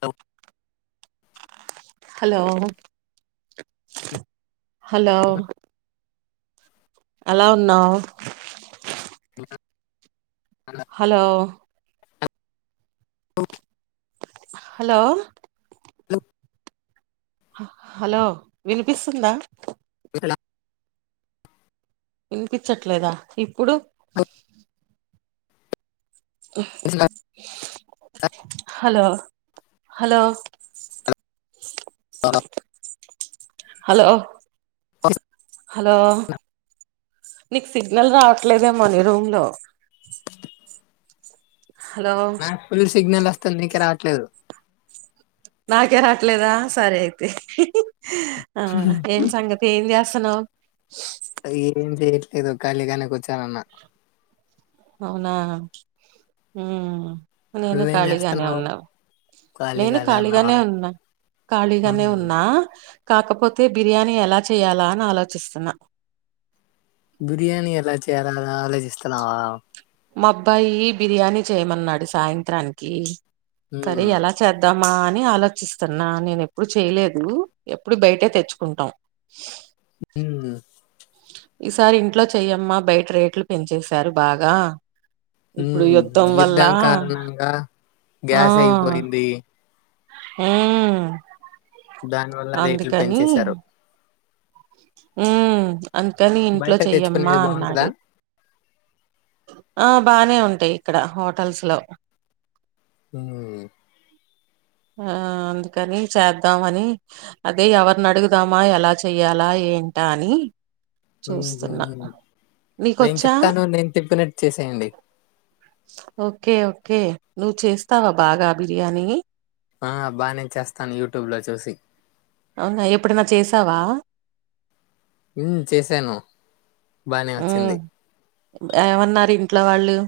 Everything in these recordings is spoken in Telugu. తం హలో హలో ఎలా ఉన్నావు ఇగ హలో హలో హ హలో వినిపిస్తుందా లా వినిపించట్లేదా కుడు ఆఓ హలో హలో అన హలో హలో నీకు సిగ్నల్ రావట్లేదేమో నీ రూమ్ లో హలో నా పుల్ సిగ్నల్ నీకే రావట్లేదు నాకే రాట్లేదా సరే అయితే ఆ ఏం సంగతి ఏం చేస్ సన్నావ్ ఏం చేయట్లేదు లేదో ఖాళీగానే కూర్చొని వున్నా అవునా హుమ్ నేను నువ్వేం ఖాళీగానే చేస్తున్నావు ఉన్నావు నేను ఖాళీగానే ఉన్నా ఖాళీగానే మ్మ్. ఉన్నా కాకపోతే బిర్యానీ ఎలా చేయాలా అని ఆలోచిస్తున్నా బిర్యానీ ఎలా చేయాలని ఆలోచిస్తున్నావా మా అబ్బాయి బిర్యానీ చేయమన్నాడు సాయంత్రానికి సరే మ్మ్. ఎలా చేద్దాం మా అని ఆలోచిస్తున్నా నేను ఎప్పుడు చేయలేదు ఎప్పుడు బయటే తెచ్చుకుంటాం మ్మ్. ఈసారి ఇంట్లో చెయ్యమ్మా బయట రేట్లు పెంచేశారు బాగా ఉ ఇప్పుడు వల్ల యుద్ధం కారణంగా గ్యాస్ అయిపోయింది ఊమ్ దాని వల్ల రేట్లు పెంచేశారు ఉహు అందుకని ఇంట్లో బయట చెయ్యమ్మా తెచ్చుకునేది బాగుంటుందా అన్నాడు ఆ బానే ఉంటాయి ఇక్కడ హోటల్స్ లో హ ఆ అందుకని చేద్దామని అదే ఎవరిని అడుగుదామా ఎలా చెయ్యాలా ఏంటి ఉంటాని చూస్తున్నా మ్మ్. నేను నీకొచ్చా చెప్తాను నేను చెప్పినట్టు చేసేయండి ఓకే ఓకే నువ్వు చేస్తావా బాగా బిర్యానీ ఆ బాగానే చేస్తాను యూట్యూబ్లో చూసి అవునా ఎప్పుడనా చేసావా ఇ చేశాను బానే ఉ వచ్చింది ఏమన్నారు ఇంట్లో వాళ్ళు అ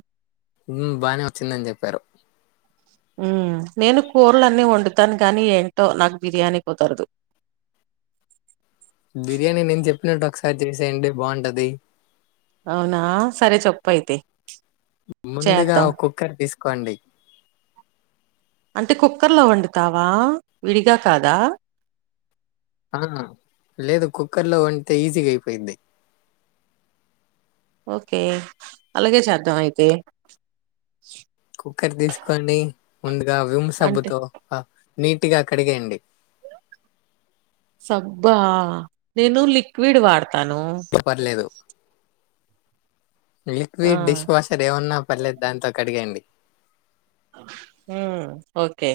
బానే వచ్చిందని చెప్పారు ఉ నేను కూరలన్నీ వండుతాను గానీ ఏంటో నాకు బిర్యానీ కుదరదు బిర్యానీ నేను చెప్పినట్టు ఒకసారి చేసేయండి బాగుంటది అవునా సరే చొప్పైతే ముందుగా ఒకఓ కుక్కర్ తీసుకోండి కుర్లో వండుతావా విడిగా కాదా ఆ లేదు కుక్కర్ లో వంటే ఈజీగా అయిపోయింది ఓకే అలాగే చేద్దాం అయితే కుక్కర్ తీసుకోంని ఉంది ఇ విము అంటే సబుతో నీటిగా అక్కడిగేయండి సబ్బా నేను లిక్విడ్ వాడుత పర్లేదు ఆ లిక్విడ్ డిష్ వాషర్ ఏవన్నా పర్లేదు దాంతో అడిగండి హ ఓకే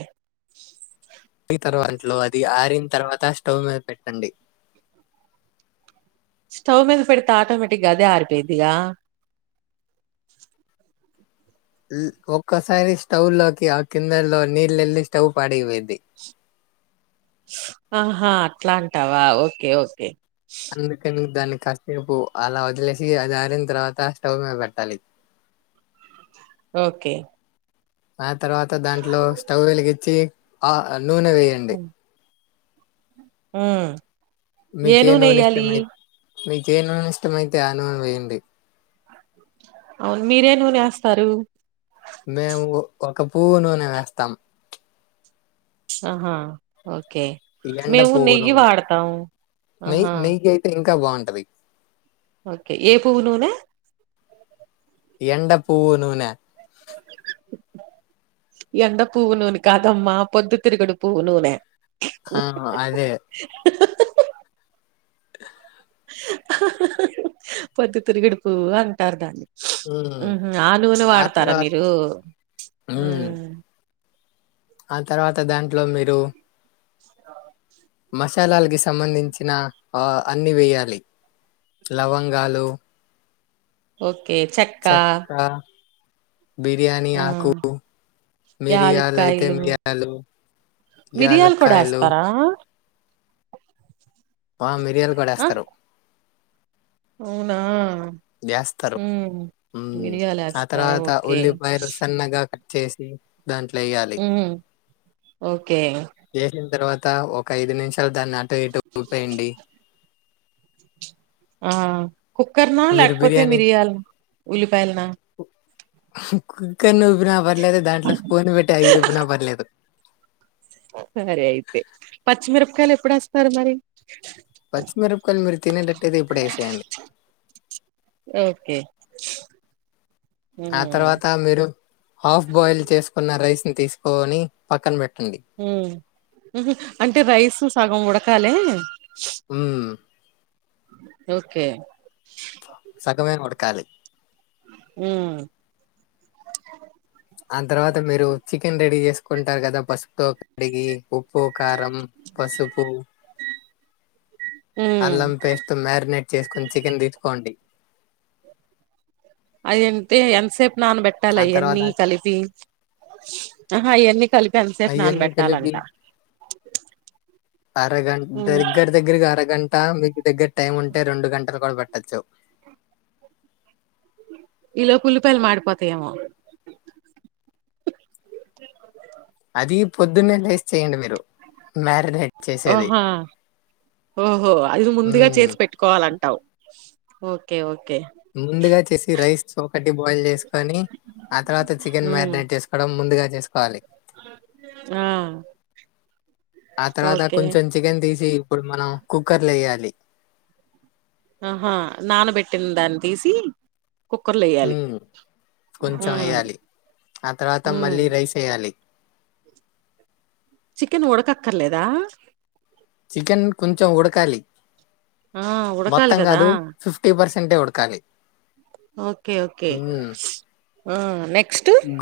ప తర్వాంట్లో అది ఆరిన తర్వాత స్టవ్ మీద పెట్టండి స్టవ్ మీద పెడితా ఆటోమేటిక్గాదే ఆారిపోయిదియా ఒక్కసారి స్టవ్ లోకి ఆ కిందలో నీళ్ళెళ్లి స్టవ్ పాడియేది ఆహా అట్లాంటావా ఓకే ఓకే అందుక ని దానికి కాససేపు అలా వదిలేసి అది ఆారన తర్వాత స్టవ్ మీద పెట్టాలి ఓకే ఆ తర్వాత దాంట్లో స్టవ్ వెలిగ ఆ నూనె వేయండి [inaudible] హ ఏనుూ నెయ్యాలి మీకు యే నూనె ఇష్టమైతే ఆ నూనె వేయండి అవును మీరే నూనేస్తారు మేము ఒక పువ్వు నూనె వేస్తాం ఆహా ఓ ఓకే ఎండ మేము పువ్వు నెయ్యి నూనె వాడతాము నెయ్యి ఆహా నెయ్యి అయితే ఇంకా బావుంటది ఓకే ఏ పూవు నూనె ఎండ పూవు నూనె ఎండ పూవు నూనె కాదమ్మా పొద్దు తిరుగుడు పూవు నూనె ఆ అదే పొద్దు తిరుగుడు పూవు అంటారు దాన్ని ఉమ్ ఊహూ నూనె ఆ వాడతారా తర్వాత మీరు ఉమ్ ఆ తర్వాత దాం దో మీరు [inaudible] మసాలాలకి సంబంధించిన ఆ అన్ని వేయాలి లవంగాలు ఓ కే చెక్క బిర్యానీ ఆ ఆకు మిరియాలు అయితే యాలుక్కాయలు మిరియాలు మిరియాలు కూడా యాలక్కాయలు వేస్తారా ఆ మిరియాలు కూడా ఆ ఏస్తారు అవునా జాస్తరు ఉమ్ హ్మ్ మిరియాలు ఆ వేస్తారా తర్వాత ఓకే ఉల్లిపాయలు సన్నగా క చేసి దాంట్లో వేయాలి హ్మ్ ఓకే వేసిన తర్వాత ఒక ఐదు నుంచి దాన్ని అటూ ఇటూ ఊపేయండి ఆ కుక్కర్నా మీరు లేకపోతే బిర్యానీ మిరియాల ఉల్లిపాయలనా కుక్కర్ ని ఊపినా పర్లేదు దాంట్లో స్పూన్ పెట్టి అయ్యి ఊపిన పర్లేదు సరే అయితే పచ్చిమిరపకాయలు ఎప్పుడు వేస్తారు మరి పచ్చిమిరపకాయలు మీరు తినేటట్టయితే ఇప్పుడే వేసేయండి ఓకే ఆ ఉమ్ తర్వాత మీరు హాఫ్ బాయిల్ చేసుకున్న రైస్ తీసుకోని పక్కన పెట్ట్ హ్మ్ ఊహూ అంటే రైస్ సగం ఉడ కాలి హ్మ్ ఓకే సగమే ఉడకాలి హ్మ్ ఆ తర్వాత మీరు చికెన్ రెడీ చేసుకుంటారు కదా పసుపు తో కడిగి ఉప్పు కారం పసుపు ఉమ్ అల్లం పేస్ట్ మేర్నేట్ చేసుకొని చికెన్ తీసుకోండి అది ఎంతే ఎంతసేపు నానబెట్టాలి ఆ తర్వాత అయన‌్నీ కలిపి అహా అయన్నీ కలిపి ఎంతసేపు ఇవన్నీ కలిపి నానబెట్టాలంట హ్మ్ ట మీకు దగ్గర టైమ్ ఉంటే రెండు గంటలు కూడా పెట్టచ్చు ఈలోపు ఉల్లిపాయలు మాడిపోతయోమో అది పొద్దున్నే లేసి చేయండి మీరు మ్యారినేట్ చేసేది ఆహా ఓహో అది ముందుగా మ్మ్ చేసి పెట్టుకోవాలం ఓకే ఓ ముందుగా చేసి రైస్ ఒకటి బాయిల్ చేసుకొని ఆ తర్వాత చికెన్ ఉమ్ మ్యారినేట్ చేసుకోవడం ముందుగా చేసుకోవాలి ఆ ఆ తర్వాత ఓకే కొంచెం చికెన్ తీసి ఇప్పుడు మనం కుక్కర్ లో వేయాలి లీ ఆహా నానబెట్టిద‌్దాన‌్ని తీసి కుక్కర్లో వేయాలి హ్మ్ కొంచెం ఉమ్ వెయ్యాలి ఆ తర్వాత ఉమ్ మళ్ళీ రైస్ వెయ్యాలి చికెన్ ఉడకక్కర్లేదా? చికెన్ కొంచెం ఉడకాలి ఆ ఉడకాలి మొత్తం కదా కాదు ఫిఫ్టీ పర్సె తంటే ఉడుకాలి ఓకే ఓకే ఆ నెక్స్ట్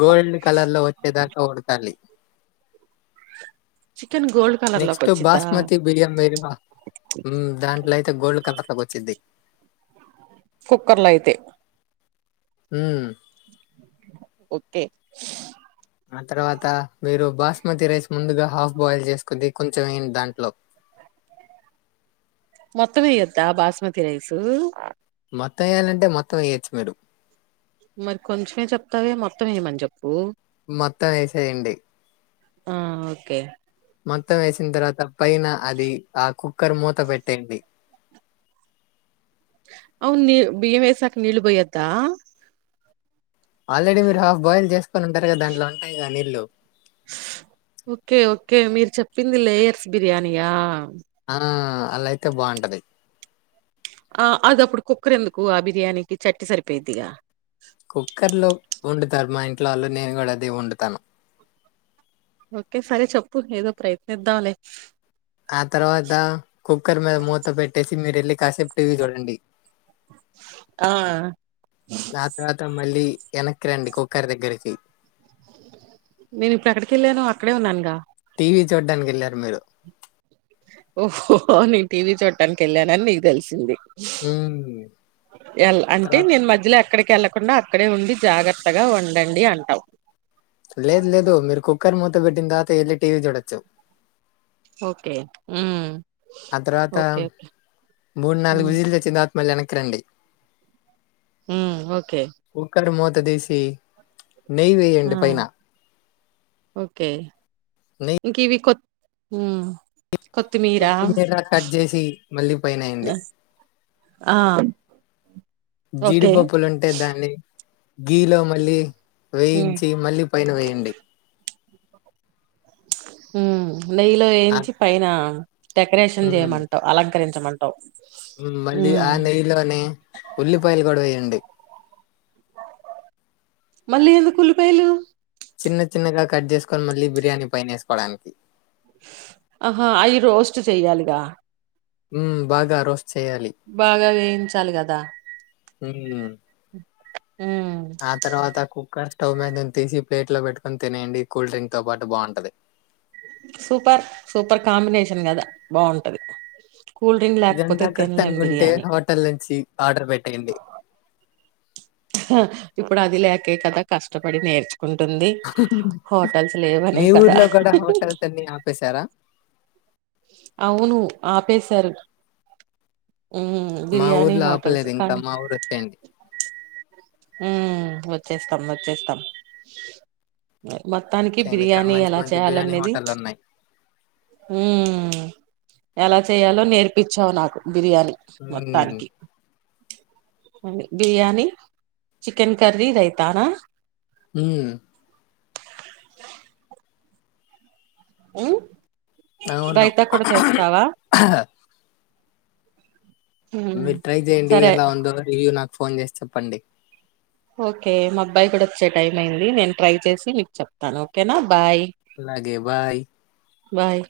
గోల్డ్ కలర్ లో వచ్చేదాకా ఉడతకాలి చికెన్ గోల్డ్ కలర్ లోకి నెక్స్ట్ వచ్చిద్దా బాస్మతి బిడియావా దాంట్లో అయితే గోల్డ్ కలర్లాకి వచ్చిది కుక్కర్ల అయితే మ్ కతే ఆ తర్వాత మీరు బాస్మతి రైస్ ముందుగా హాఫ్ బాయిల్ చేసుకుంది కొంచెం ఏంటి దాంట్లో మొత్తం ఏయ్యోద్దా బాస్మతి రైసు మొత్తం వేయ్యాలంటే మొత్తం వేయొచ్చు మీరు మరి కొంచమే చెప్తావే, మొత్తం ఏయమని చెప్పు. మొత్తం ఏసేయ‌్యండి. ఆ ఓకే. మొత్తం వేసిన తర్వాత, పైన అది ఆకు. కుక్కర్ మూత పెట్టేయండి. అవున్ ని బియ్యం వేసాక నీళ్ళు పోయొద్దా. ఆల్రెడీ మీరు హాఫ్ బాయిల్ చేసుకని ఉంటారు కదా, దాంట్లో ఉంటాయి కదా నీళ్ళు. ఓకే ఓకే మీరు చెప్పింది లేయర్స్ బిర్యానీ ఆ. ఆ అలా అయితే బాగుంటది. ఆ అది అప్పుడు కుక్కర్ ఎందుకు, ఆ బిర్యానీకి చట్నీ సరిపోయిద్దిగా. కుక్కర్లో వండుతారు మా ఇంట్లో వాళ్ళు, నేను కూడా అదే వండుతాను. ఓకే సరే చెప్పు ఏదో ప్రయత్నిద్దాం లే. ఆ తర్వాత కుక్కర్ మీద మూత పెట్టేసి, మీరు ఎళ్ళి కాసేపు టీవీ చూడండి. ఆ దాన్ తర్వాత మళ్ళీ. ఎనక్కి రండి కుక్కర్ దగ్గరికి. నేను ఇప్పుడు ఎక్కడికి ఎళ్ళాను అక్కడే ఉన్నాన్గా. టీవీ చూడ్డానికి వెళ్ళారు మీరు. ఓహో నేన్ టీవీ చూడటానికి వెళ్ళానని నీకు తెలిసింది. ఉమ్ ఏల్ అంటే తర్వాత నేను మధ్యలో ఎక్. ఎక్కడికి వెళ్లకుండా అక్కడే ఉండి, జాగ్రత్తగా వండండి అంటావ్. లేదు లేదు మీరు కుక్కర్ మూత పెట్టిన తర్వాత, వెళ్ళి టీవీ చూడచ్చు. ఓకే ఉమ్మ్. ఆ తర్వాత మూడు, నాలుగ్ ఉమ్ విజిల్ తెచ్చింద్ తర్వాత్. మల్ల ఏనక్కి రండి. హుమ్మ్ ఓకే. పడేసి. నెయ్యి ఆ వేయండి పైన. ఓకే నెయ్యి ఇంకా ఇవి కొత్ ఉమ్. కొత్తిమీర కట్ చేసి మళ్ళీ పైన ఎయ్యండి. ఆ ఆ ఓకే జీడిపప్పులు ఉంటే దాన్ని. గీ లో మళ్ళీ. ఉమ్ వేయించి, మళ్ళీ పైన వేయండి. హుమ్మ్. నెయ్యిలో ఆ వేయించి పైన. డెకరేషన్ హ్మ్. చేయమంటావు, అలకరించమన్ టాస్. మళ్ళీ ఆ నెయ్యిలోనే, ఉల్లిపాయలు కూడా వెయ్యండి. మళ్ళీ ఎందుకు ఉల్లిపాయలు. చిన్న చిన్నగా కట్ జేసుకొని మళ్ళీ బిర్యానీ పైనే వేసుకోవడానికి ఆహా అయి రోస్ట్ చెయ్యాలిగా హ్మ్. బాగా రోస్ట్ చేయాలి. బాగా వేయించాలి గదా ఉ హ ఆ తర్వాత కుక్క స్టవ్ మీద తీసి ప్లేట్ లో పెట్టుకని తినేయండి కూల్ డ్రింక్ తో పాటు బాగుంటది సూపర్ సూపర్ కాంబినేషన్ గదా బాగుంటది కూల్ డ్రింక్ లేకపోతే ఇదంతా తినలేం కష్టంగా ఉంటే బిర్యానీ హోటల్ నుంచి ఆర్డర్ పెట్టేయండి ఇప్పుడు అది లేకే కదా కష్టపడి నేర్చు లేవనే మీ కదా ఊర్లో కూడా హోటల్స్ అన్ని ఆపేశారా అవును ఆపేశారు ఉమ్ మా బిర్యానీ ఊర్లో హోటల్స్ ఆపలేదు కానీ ఇంకా మా ఊరు వచ్చేయండి ఉ వచ్చేస్తాం వచ్చేస్తాం మొత్తానికి చేయండి ఇక్కడ బిర్యానీ మంచి ఎలా మంచి బిర్యానీ చేయాలనేది హోటళ్ళున్నాయి. హ ఎలా చేయాలో నేర్పిచావు నాకు బిర్యానీ హ్మ్. మొత్తానికి బిర్యానీ చికెన్ కర్రీ రైతానాా ఉ ఉ అవును. రైత కూడా చేస్తావా ఉమ్ మీరు ట్రై జెయ్యండి సరే ఎలా వుందో రివ్య్ నాకు ఫోన్ జేసి చెప్పండి ఓకే మా అబ్బాయి కూడా వచ్చే టైం అయింది నేను ట్రై చేసి మీకు చెప్తాను ఓకేనా బాయ్ అలాగే బాయ్ బాయ్